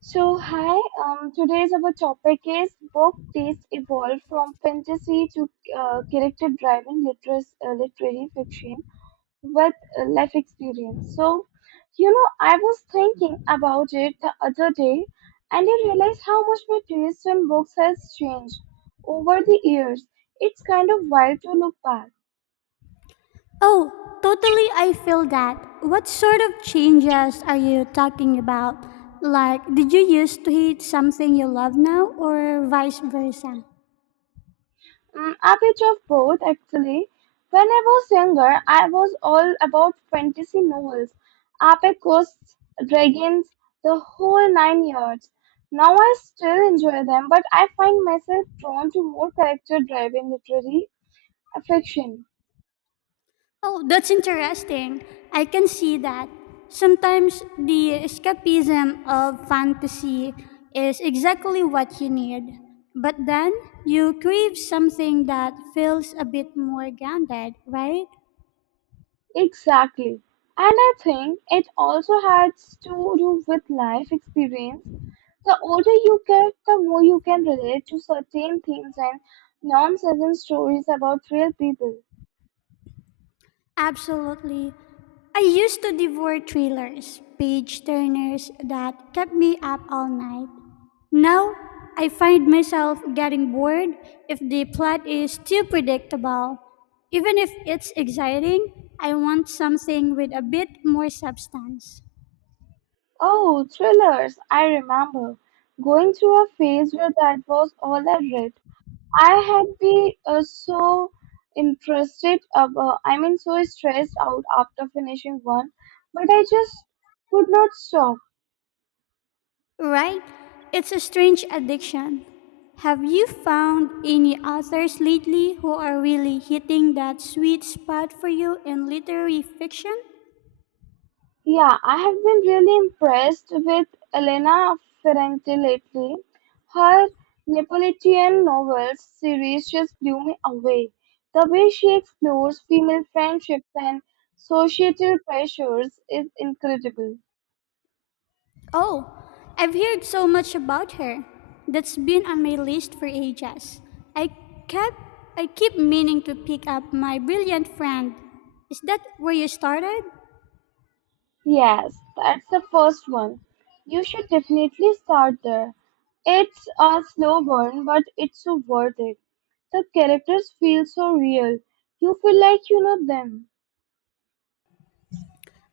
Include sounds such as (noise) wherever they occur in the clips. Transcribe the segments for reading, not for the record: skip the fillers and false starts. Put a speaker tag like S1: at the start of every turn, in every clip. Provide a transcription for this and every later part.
S1: So hi, today's our topic is book taste evolved from fantasy to character driven literary fiction with life experience. So, I was thinking about it the other day, and I realized how much my taste in books has changed over the years. It's kind of wild to look back.
S2: Oh, totally, I feel that. What sort of changes are you talking about? Like, did you used to hate something you love now, or vice versa?
S1: Mm, a bit of both, actually. When I was younger, I was all about fantasy novels, epic ghosts, dragons, the whole nine yards. Now I still enjoy them, but I find myself drawn to more character-driven literary fiction.
S2: Oh, that's interesting. I can see that. Sometimes the escapism of fantasy is exactly what you need. But then you crave something that feels a bit more grounded, right?
S1: Exactly. And I think it also has to do with life experience. The older you get, the more you can relate to certain themes and nonsense stories about real people.
S2: Absolutely. I used to devour thrillers, page turners that kept me up all night. Now, I find myself getting bored if the plot is too predictable. Even if it's exciting, I want something with a bit more substance.
S1: Oh, thrillers! I remember going through a phase where that was all I read. I had been so interested, about, I mean, so stressed out after finishing one, but I just could not stop.
S2: Right? It's a strange addiction. Have you found any authors lately who are really hitting that sweet spot for you in literary fiction?
S1: Yeah, I have been really impressed with Elena Ferrante lately. Her Neapolitan novels series just blew me away. The way she explores female friendships and societal pressures is incredible.
S2: Oh, I've heard so much about her. That's been on my list for ages. I kept I keep meaning to pick up My Brilliant Friend. Is that where you started?
S1: Yes, that's the first one. You should definitely start there. It's a slow burn, but it's so worth it. The characters feel so real. You feel like you know them.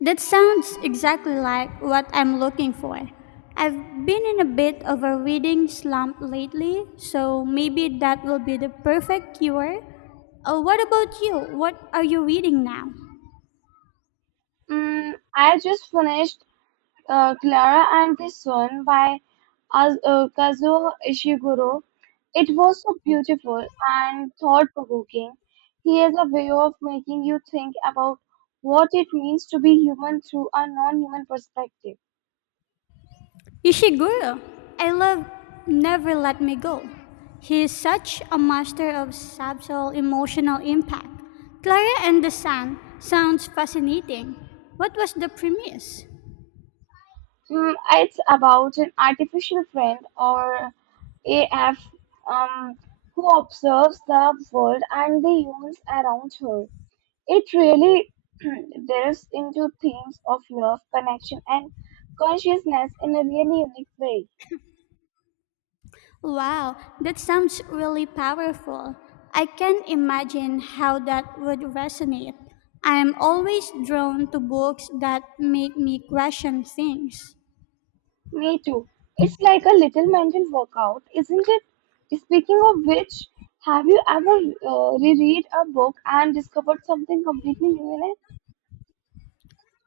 S2: That sounds exactly like what I'm looking for. I've been in a bit of a reading slump lately, so maybe that will be the perfect cure. Oh, what about you? What are you reading now?
S1: Mm, I just finished Clara and the Sun by Az Kazuo Ishiguro. It was so beautiful and thought-provoking. He has a way of making you think about what it means to be human through a non-human perspective.
S2: Ishiguro, I love Never Let Me Go. He is such a master of subtle emotional impact. Clara and the Sun sounds fascinating. What was the premise?
S1: Mm, it's about an artificial friend or AF um, who observes the world and the humans around her. It really (clears throat) delves into themes of love, connection, and consciousness in a really unique way.
S2: Wow, that sounds really powerful. I can't imagine how that would resonate. I am always drawn to books that make me question things.
S1: Me too. It's like a little mental workout, isn't it? Speaking of which, have you ever reread a book and discovered something completely new in it?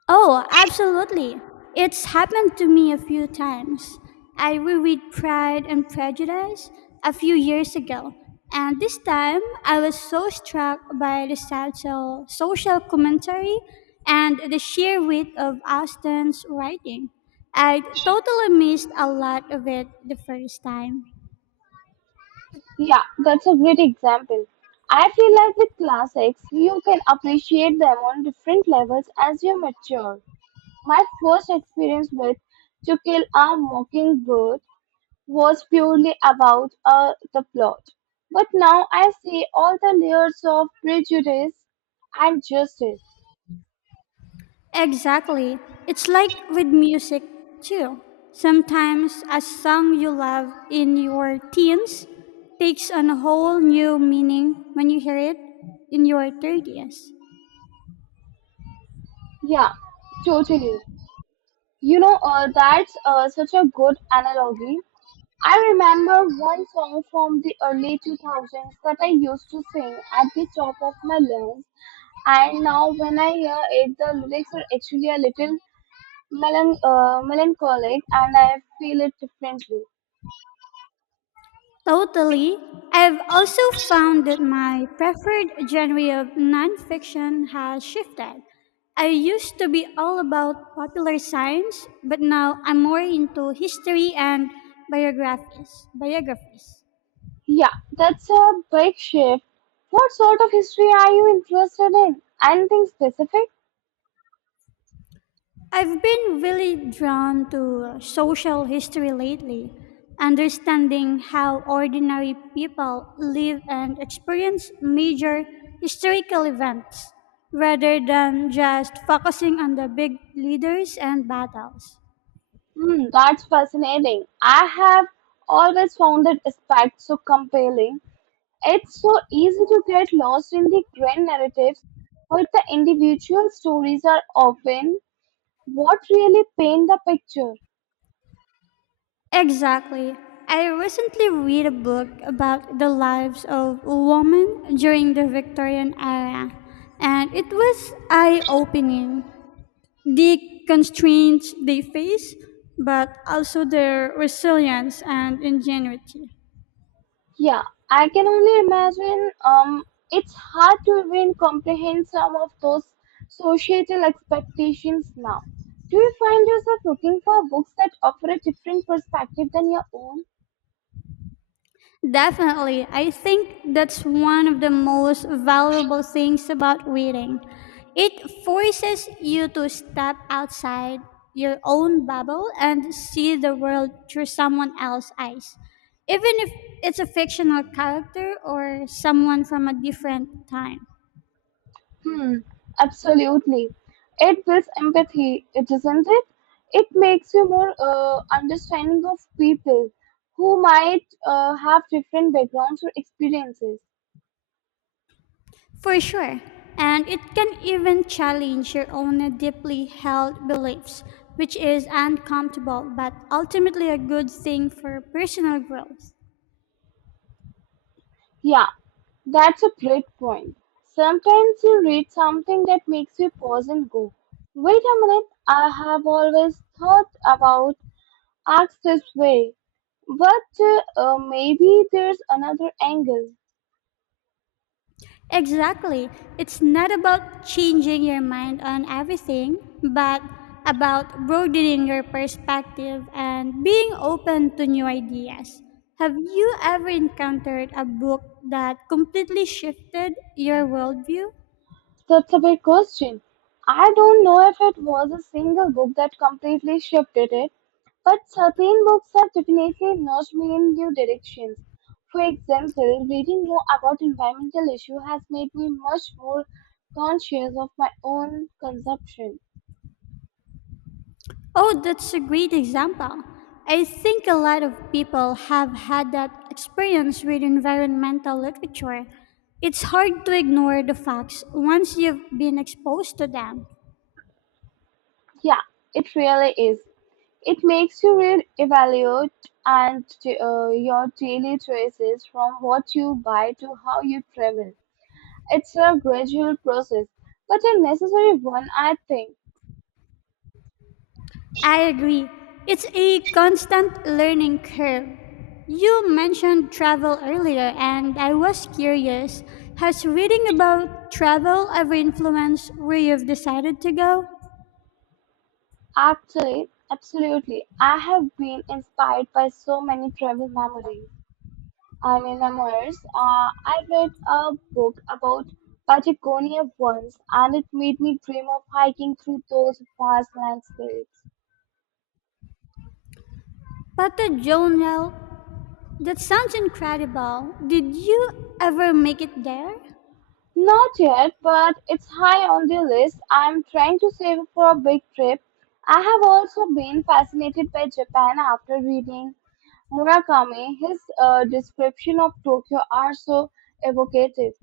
S2: Oh, absolutely. It's happened to me a few times. I reread Pride and Prejudice a few years ago, and this time I was so struck by the social commentary and the sheer wit of Austen's writing. I totally missed a lot of it the first time.
S1: Yeah, that's a great example. I feel like with classics, you can appreciate them on different levels as you mature. My first experience with To Kill a Mockingbird was purely about the plot. But now I see all the layers of prejudice and justice.
S2: Exactly. It's like with music too. Sometimes a song you love in your teens takes on a whole new meaning when you hear it in your 30s.
S1: Yeah, totally. That's such a good analogy. I remember one song from the early 2000s that I used to sing at the top of my lungs, and now when I hear it, the lyrics are actually a little melancholic and I feel it differently.
S2: Totally. I've also found that my preferred genre of nonfiction has shifted. I used to be all about popular science, but now I'm more into history and biographies. Biographies.
S1: Yeah, that's a big shift. What sort of history are you interested in? Anything specific?
S2: I've been really drawn to social history lately, understanding how ordinary people live and experience major historical events rather than just focusing on the big leaders and battles.
S1: Hmm, that's fascinating. I have always found that aspect so compelling. It's so easy to get lost in the grand narratives, but the individual stories are often what really paint the picture.
S2: Exactly. I recently read a book about the lives of women during the Victorian era, and it was eye opening: the constraints they face, but also their resilience and ingenuity.
S1: Yeah, I can only imagine. It's hard to even comprehend some of those societal expectations now. Do you find yourself looking for books that offer a different perspective than your own?
S2: Definitely, I think that's one of the most valuable things about reading. It forces you to step outside your own bubble and see the world through someone else's eyes. Even if it's a fictional character or someone from a different time.
S1: Hmm, absolutely. It builds empathy, it isn't it? It makes you more understanding of people who might have different backgrounds or experiences.
S2: For sure. And it can even challenge your own deeply held beliefs, which is uncomfortable but ultimately a good thing for personal growth.
S1: Yeah, that's a great point. Sometimes you read something that makes you pause and go, wait a minute, I have always thought about acts this way, but maybe there's another angle.
S2: Exactly. It's not about changing your mind on everything, but about broadening your perspective and being open to new ideas. Have you ever encountered a book that completely shifted your worldview?
S1: That's a big question. I don't know if it was a single book that completely shifted it, but certain books have definitely nudged me in new directions. For example, reading more about environmental issues has made me much more conscious of my own consumption.
S2: Oh, that's a great example. I think a lot of people have had that experience with environmental literature. It's hard to ignore the facts once you've been exposed to them.
S1: Yeah, it really is. It makes you re evaluate and your daily choices from what you buy to how you travel. It's a gradual process, but a necessary one I think.
S2: I agree. It's a constant learning curve. You mentioned travel earlier, and I was curious, has reading about travel ever influenced where you've decided to go?
S1: Actually, absolutely. I have been inspired by so many travel memories. I mean, memoirs. I read a book about Patagonia once, and it made me dream of hiking through those vast landscapes.
S2: Pata Jonel. That sounds incredible. Did you ever make it there?
S1: Not yet, but it's high on the list. I'm trying to save for a big trip. I have also been fascinated by Japan after reading Murakami, his description of Tokyo are so evocative.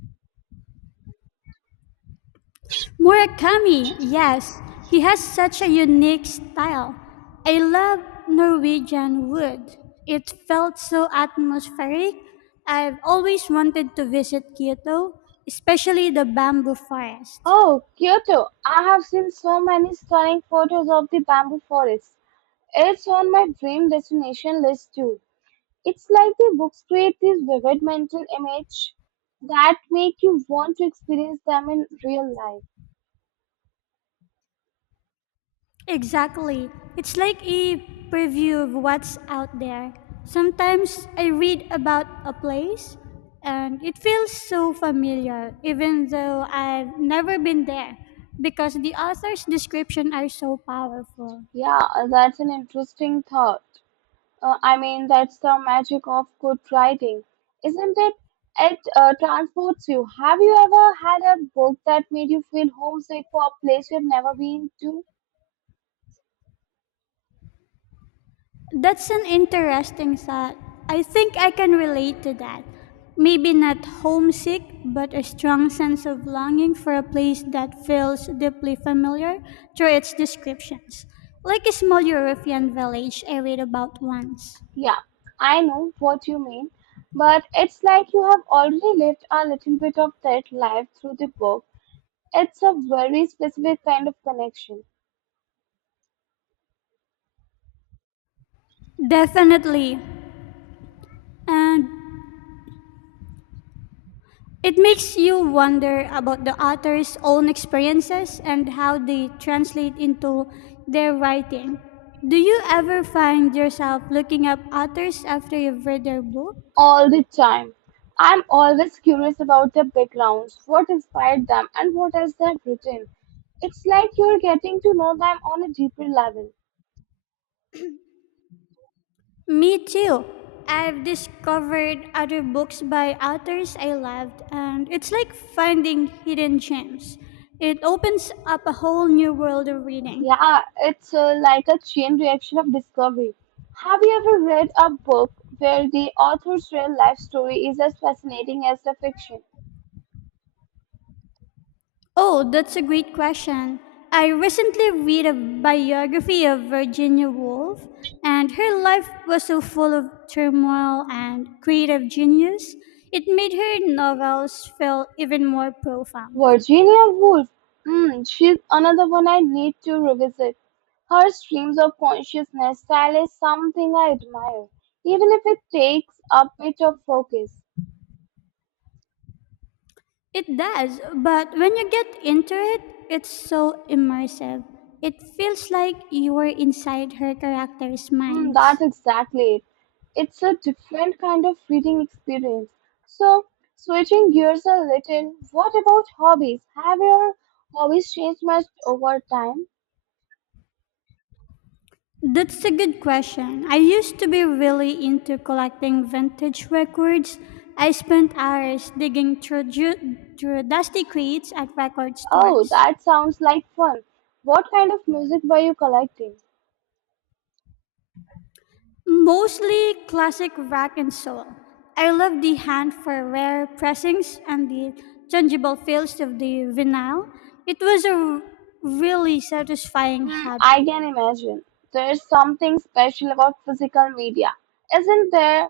S2: Murakami, yes. He has such a unique style. I love Norwegian Wood. It felt so atmospheric. I've always wanted to visit Kyoto, especially the bamboo forest.
S1: Oh, Kyoto! I have seen so many stunning photos of the bamboo forests. It's on my dream destination list too. It's like the books create these vivid mental images that make you want to experience them in real life.
S2: Exactly. It's like a preview of what's out there. Sometimes I read about a place and it feels so familiar, even though I've never been there, because the author's description are so powerful.
S1: Yeah, that's an interesting thought. I mean, that's the magic of good writing, isn't it? It transports you. Have you ever had a book that made you feel homesick for a place you've never been to?
S2: That's an interesting thought. I think I can relate to that. Maybe not homesick, but a strong sense of longing for a place that feels deeply familiar through its descriptions, like a small European village I read about once.
S1: Yeah, I know what you mean, but it's like you have already lived a little bit of that life through the book. It's a very specific kind of connection.
S2: Definitely. And it makes you wonder about the author's own experiences and how they translate into their writing. Do you ever find yourself looking up authors after you've read their book?
S1: All the time. I'm always curious about their backgrounds, what inspired them, and what else they have written. It's like you're getting to know them on a deeper level.
S2: Me too. I've discovered other books by authors I loved, and it's like finding hidden gems. It opens up a whole new world of reading.
S1: Yeah, it's like a chain reaction of discovery. Have you ever read a book where the author's real life story is as fascinating as the fiction?
S2: Oh, that's a great question. I recently read a biography of Virginia Woolf, and her life was so full of turmoil and creative genius, it made her novels feel even more profound.
S1: Virginia Woolf, she's another one I need to revisit. Her streams of consciousness style is something I admire, even if it takes a bit of focus.
S2: It does, but when you get into it, it's so immersive. It feels like you are inside her characters'
S1: Mm,
S2: minds.
S1: that's exactly it. It's a different kind of reading experience. So, switching gears a little, what about hobbies? Have your hobbies changed much over time?
S2: That's a good question. I used to be really into collecting vintage records. I spent hours digging through dusty crates at record
S1: Oh,
S2: stores,
S1: that sounds like fun. What kind of music were you collecting?
S2: mostly classic rock and soul. I love the hand for rare pressings and the tangible feels of the vinyl. It was a really satisfying
S1: Hmm,
S2: hobby.
S1: I can imagine. There's something special about physical media, isn't there?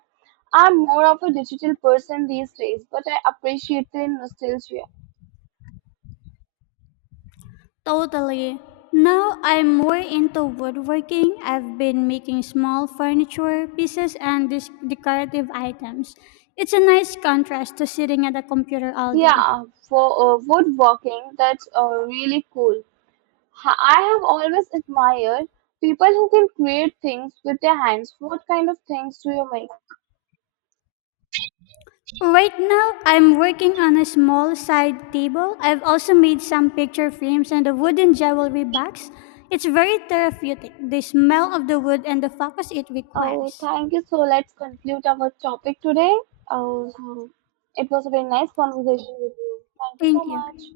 S1: I'm more of a digital person these days, but I appreciate the nostalgia.
S2: Totally. Now I'm more into woodworking. I've been making small furniture pieces and decorative items. It's a nice contrast to sitting at a computer all day.
S1: Yeah, for woodworking, that's really cool. I have always admired people who can create things with their hands. What kind of things do you make?
S2: Right now, I'm working on a small side table. I've also made some picture frames and a wooden jewelry box. It's very therapeutic, the smell of the wood and the focus it
S1: Oh,
S2: requires.
S1: thank you. So let's conclude our topic today. Oh, so it was a very nice conversation with you. Thank you so
S2: Thank
S1: much.
S2: you.